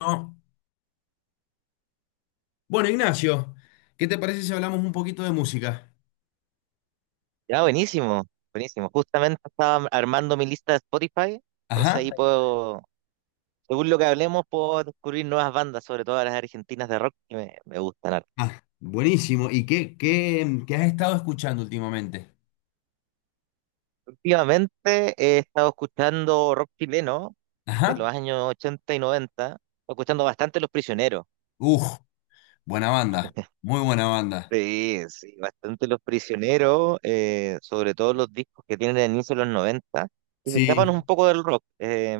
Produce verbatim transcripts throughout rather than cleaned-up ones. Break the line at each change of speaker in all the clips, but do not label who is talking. No. Bueno, Ignacio, ¿qué te parece si hablamos un poquito de música?
Ya, buenísimo, buenísimo. Justamente estaba armando mi lista de Spotify,
Ajá.
entonces ahí
Perfecto.
puedo, según lo que hablemos, puedo descubrir nuevas bandas, sobre todo las argentinas de rock que me, me gustan harto.
Ah, buenísimo. ¿Y qué, qué, qué has estado escuchando últimamente?
Últimamente he estado escuchando rock chileno de
Ajá.
los años ochenta y noventa. Estoy escuchando bastante Los Prisioneros.
Uf, buena banda. Muy buena banda.
Sí, sí, bastante Los Prisioneros, eh, sobre todo los discos que tienen el inicio de los noventa que se escapan
Sí,
un poco del rock. eh,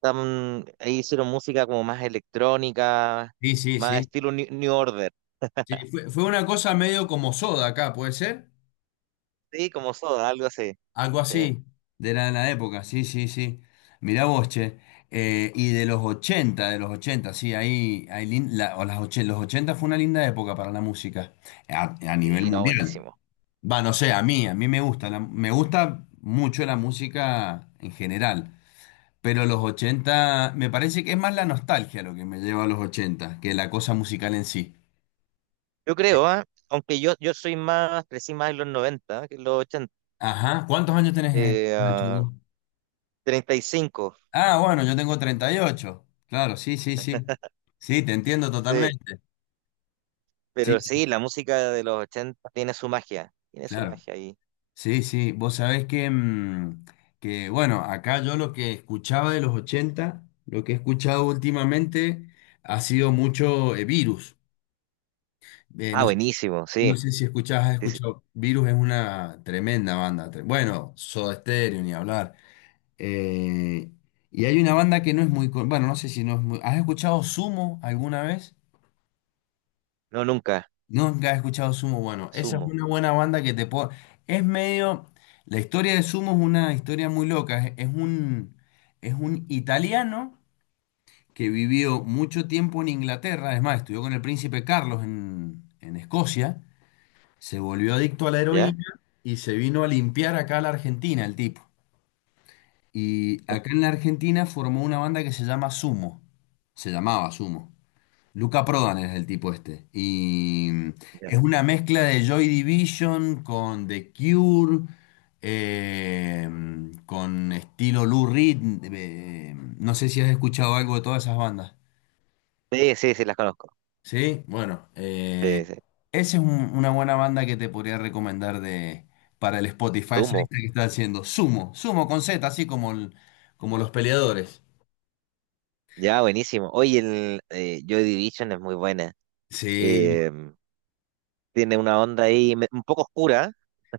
Tam- ahí hicieron música como más electrónica,
sí, sí,
más
sí.
estilo New, New Order,
Sí, fue, fue una cosa medio como Soda acá, ¿puede ser?
sí, como Soda, algo así,
Algo
sí,
así. De la, de la época, sí, sí, sí. Mirá vos, che. Eh, y de los ochenta, de los ochenta, sí, ahí, ahí lin- la- o las och- los ochenta fue una linda época para la música a, a nivel
sí, no,
mundial.
buenísimo.
Va, no sé, a mí, a mí me gusta, la- me gusta mucho la música en general, pero los ochenta me parece que es más la nostalgia lo que me lleva a los ochenta que la cosa musical en sí.
Yo creo, ¿ah? Aunque yo, yo soy más, crecí más en los noventa que en los ochenta,
Ajá, ¿cuántos años tenés, eh,
eh,
Nacho?
ah,
¿Vos?
treinta y cinco,
Ah, bueno, yo tengo treinta y ocho. Claro, sí, sí, sí. Sí, te entiendo
sí,
totalmente. Sí,
pero
sí,
sí, la música de los ochenta tiene su magia, tiene su
claro.
magia ahí.
Sí, sí, vos sabés que, mm, que, bueno, acá yo lo que escuchaba de los ochenta, lo que he escuchado últimamente ha sido mucho eh, Virus. Eh,
Ah,
no sé,
buenísimo,
no
sí,
sé si escuchás, has
sí, sí.
escuchado. Virus es una tremenda banda. tre- Bueno, Soda Stereo, ni hablar. Eh, y hay una banda que no es muy. con- Bueno, no sé si no es muy. ¿Has escuchado Sumo alguna vez?
No, nunca,
¿No? Nunca has escuchado Sumo. Bueno, esa es
Sumo,
una buena banda que te puedo. Es medio. La historia de Sumo es una historia muy loca. Es, es un, es un italiano que vivió mucho tiempo en Inglaterra. Es más, estudió con el príncipe Carlos en en Escocia. Se volvió adicto a la
¿ya?
heroína y se vino a limpiar acá a la Argentina el tipo. Y acá en la Argentina formó una banda que se llama Sumo. Se llamaba Sumo. Luca Prodan es el tipo este. Y es
Ya.
una mezcla de Joy Division con The Cure, eh, con estilo Lou Reed. Eh, no sé si has escuchado algo de todas esas bandas.
Sí, sí, sí, las conozco,
Sí, bueno,
sí,
eh,
sí,
esa es un- una buena banda que te podría recomendar de, para el Spotify, esa
Sumo.
lista que está haciendo. Sumo, Sumo con Z, así como, el- como los peleadores.
Ya, buenísimo. Oye, el eh, Joy Division es muy buena.
Sí,
Eh, tiene una onda ahí me- un poco oscura,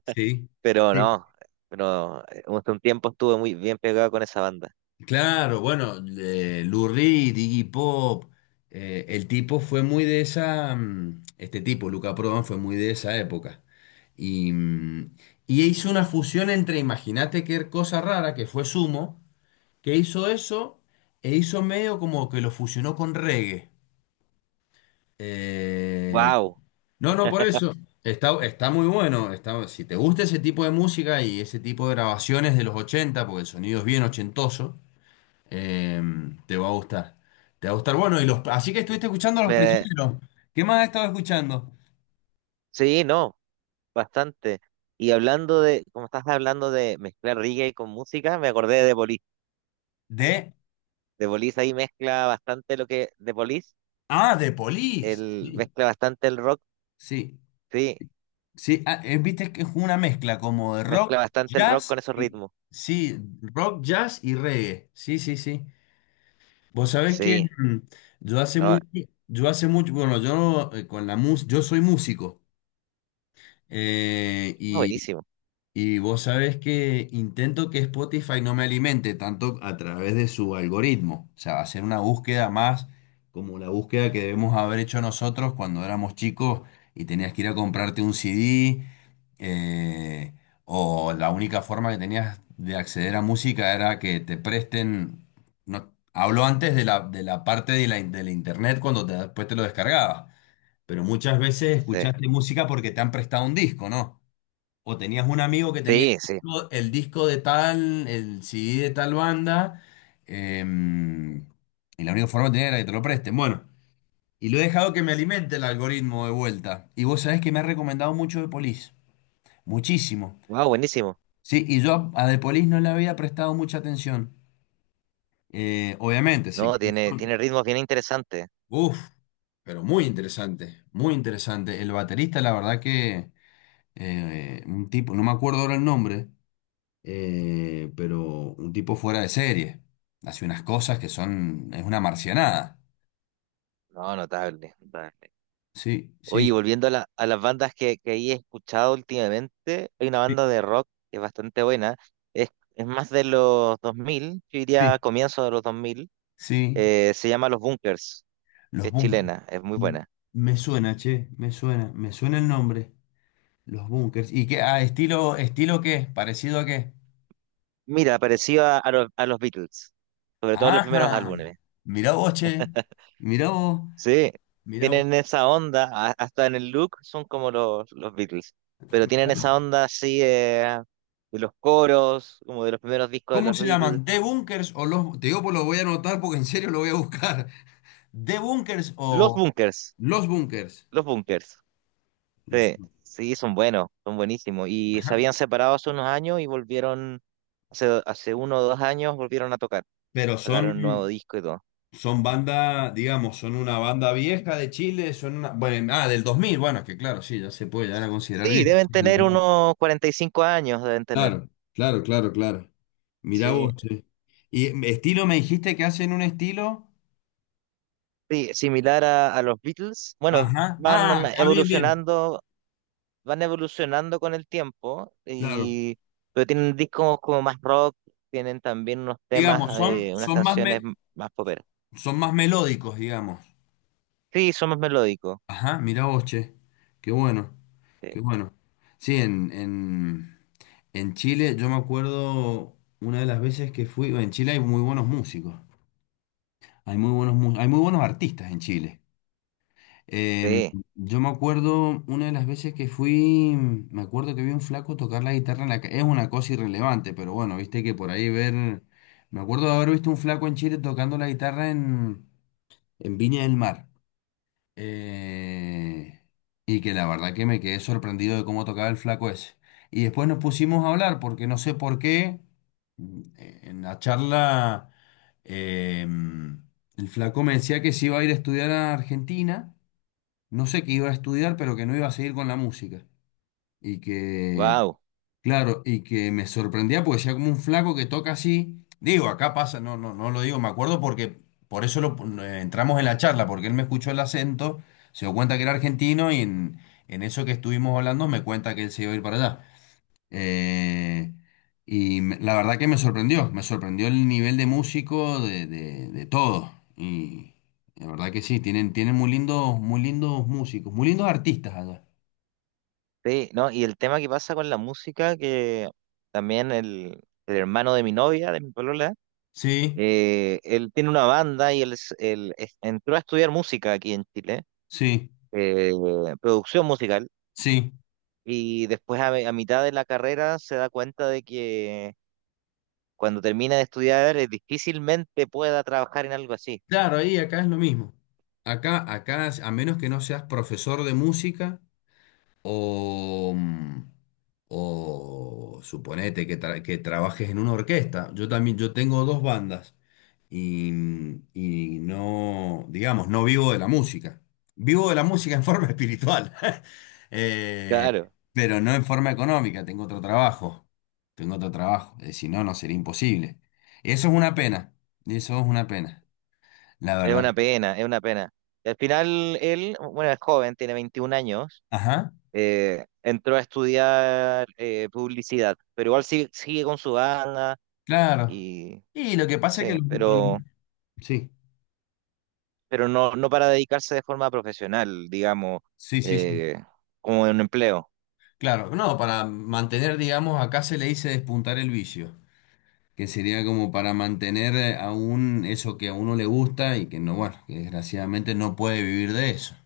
sí,
pero
sí.
no, pero eh, hace un tiempo estuve muy bien pegado con esa banda.
Claro, bueno, eh, Lou Reed, Iggy Pop, eh, el tipo fue muy de esa, mm, este tipo, Luca Prodan, fue muy de esa época. Y, mm, y hizo una fusión entre, imagínate qué cosa rara que fue Sumo que hizo eso e hizo medio como que lo fusionó con reggae. Eh,
Wow,
no, no, por eso. Está, está muy bueno. Está, si te gusta ese tipo de música y ese tipo de grabaciones de los ochenta porque el sonido es bien ochentoso, eh, te va a gustar. Te va a gustar. Bueno, y los, así que estuviste escuchando a Los
me
Prisioneros. ¿Qué más has estado escuchando?
sí, no, bastante. Y hablando de, como estás hablando de mezclar reggae con música, me acordé de The Police.
De...
The Police ahí mezcla bastante lo que The Police,
Ah, de Police.
el
Sí,
mezcla bastante el rock,
sí.
sí,
Sí, ah, eh, viste que es una mezcla como de rock,
mezcla bastante el rock
jazz
con esos
y
ritmos.
sí, rock, jazz y reggae. Sí, sí, sí. Vos sabés que
Sí,
mm, yo hace
no, no,
mucho, yo hace mucho, bueno, yo eh, con la música, yo soy músico eh, y
buenísimo.
y vos sabés que intento que Spotify no me alimente tanto a través de su algoritmo, o sea, hacer una búsqueda más como la búsqueda que debemos haber hecho nosotros cuando éramos chicos y tenías que ir a comprarte un C D, eh, o la única forma que tenías de acceder a música era que te presten, no, hablo antes de la, de la parte de la, in- de la internet cuando te- después te lo descargabas, pero muchas veces
Sí,
escuchaste música porque te han prestado un disco, ¿no? O tenías un amigo que tenía el
sí, sí.
disco el disco de tal, el C D de tal banda, em, y la única forma de tener era que te lo presten. Bueno, y lo he dejado que me alimente el algoritmo de vuelta. Y vos sabés que me ha recomendado mucho de Police, muchísimo.
Wow, buenísimo.
Sí, y yo a de Police no le había prestado mucha atención. Eh, obviamente, sé
No,
quiénes
tiene
son.
tiene ritmos bien interesantes.
Uf, pero muy interesante, muy interesante. El baterista, la verdad que eh, un tipo, no me acuerdo ahora el nombre, eh, pero un tipo fuera de serie. Hace unas cosas que son, es una marcianada.
No, notable, notable.
Sí,
Oye,
sí,
volviendo a, la- a las bandas que, que ahí he escuchado últimamente, hay una banda
sí,
de rock que es bastante buena, es, es más de los dos mil, yo
sí,
diría comienzo de los dos mil,
sí.
eh, se llama Los Bunkers,
Los
es
bunkers.
chilena, es muy buena.
Me suena, che, me suena, me suena el nombre. Los bunkers. ¿Y qué? Ah, estilo, estilo qué, parecido a qué.
Mira, parecido a, a los, a los Beatles, sobre todo los primeros
Ajá.
álbumes.
Mirá vos, che. Mirá vos,
Sí,
mirá vos.
tienen esa onda, a- hasta en el look son como los, los Beatles, pero tienen esa onda así eh, de los coros, como de los primeros discos de
¿Cómo
los
se
Beatles.
llaman? ¿The Bunkers o los...? Te digo, pues lo voy a anotar porque en serio lo voy a buscar. ¿The Bunkers
Los
o
Bunkers,
los Bunkers?
los Bunkers.
Los...
Sí, sí, son buenos, son buenísimos. Y se
Ajá.
habían separado hace unos años y volvieron, hace, hace uno o dos años volvieron a tocar.
Pero son,
Sacaron un nuevo disco y todo.
son banda, digamos, son una banda vieja de Chile, son una, bueno, ah, del dos mil, bueno, que claro, sí, ya se puede llegar a considerar
Sí,
vieja.
deben
Son del
tener
dos mil.
unos cuarenta y cinco años, deben tener.
Claro, claro, claro, claro. Mirá
Sí,
vos, che. Y mm, estilo, me dijiste que hacen un estilo.
sí, similar a, a los Beatles. Bueno,
Ajá.
van
Ah, ah, bien, bien.
evolucionando, van evolucionando con el tiempo,
Claro.
y, pero tienen discos como más rock, tienen también unos temas,
Digamos, son,
eh, unas
son más
canciones
me-
m- más poperas.
son más melódicos, digamos.
Sí, son más melódicos.
Ajá, mirá vos, che. Qué bueno,
Sí.
qué bueno. Sí, en, en, en Chile, yo me acuerdo una de las veces que fui, en Chile hay muy buenos músicos, hay muy buenos, mu- hay muy buenos artistas en Chile. Em,
Sí,
yo me acuerdo una de las veces que fui, me acuerdo que vi un flaco tocar la guitarra en la calle, es una cosa irrelevante, pero bueno, viste que por ahí ver, me acuerdo de haber visto un flaco en Chile tocando la guitarra en, en Viña del Mar. Eh, y que la verdad que me quedé sorprendido de cómo tocaba el flaco ese. Y después nos pusimos a hablar porque no sé por qué mm, eh, en la charla eh, mm, el flaco me decía que se iba a ir a estudiar a Argentina, no sé qué iba a estudiar, pero que no iba a seguir con la música. Y que
wow,
claro, y que me sorprendía porque decía como un flaco que toca así. Digo, acá pasa, no, no, no lo digo, me acuerdo porque por eso lo, eh, entramos en la charla, porque él me escuchó el acento, se dio cuenta que era argentino y en, en eso que estuvimos hablando me cuenta que él se iba a ir para allá. Eh, y me- la verdad que me sorprendió, me sorprendió el nivel de músico de, de, de todo. Y la verdad que sí, tienen, tienen muy lindos, muy lindos músicos, muy lindos artistas allá.
sí, no, y el tema que pasa con la música, que también el, el hermano de mi novia, de mi polola,
Sí,
eh, él tiene una banda y él, es- él es- entró a estudiar música aquí en Chile,
sí,
eh, producción musical,
sí.
y después a, a mitad de la carrera se da cuenta de que cuando termina de estudiar eh, difícilmente pueda trabajar en algo así.
Claro, ahí acá es lo mismo. Acá, acá, a menos que no seas profesor de música o, mm, o suponete que, tra- que trabajes en una orquesta. Yo también, yo tengo dos bandas y, y no, digamos, no vivo de la música. Vivo de la música en forma espiritual, eh,
Claro,
pero no en forma económica. Tengo otro trabajo. Tengo otro trabajo. Eh, si no, no sería imposible. Eso es una pena. Eso es una pena. La
es
verdad.
una pena, es una pena. Al final él, bueno, es joven, tiene veintiún años,
Ajá.
eh, entró a estudiar eh, publicidad, pero igual sigue, sigue con su banda
Claro.
y
Y lo que pasa es que...
sí,
los-
pero,
Sí,
pero no, no para dedicarse de forma profesional, digamos,
sí, sí, sí.
eh, como en un empleo.
Claro, no, para mantener, digamos, acá se le dice despuntar el vicio, que sería como para mantener eh, aún eso que a uno le gusta y que no, bueno, que desgraciadamente no puede vivir de eso.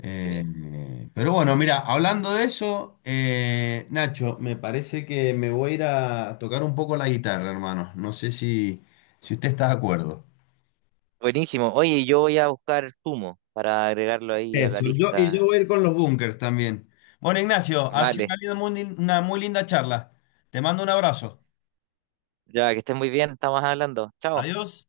Eh,
Sí.
eh, pero bueno, mira, hablando de eso, eh, Nacho, me parece que me voy a ir a tocar un poco la guitarra, hermano. No sé si, si usted está de acuerdo.
Buenísimo. Oye, yo voy a buscar Sumo para agregarlo ahí a la
Eso, yo, y yo
lista.
voy a ir con los bunkers también. Bueno, Ignacio, ha sido una
Vale,
linda- muy lin- una muy linda charla. Te mando un abrazo.
ya que estés muy bien, estamos hablando. Chao.
Adiós.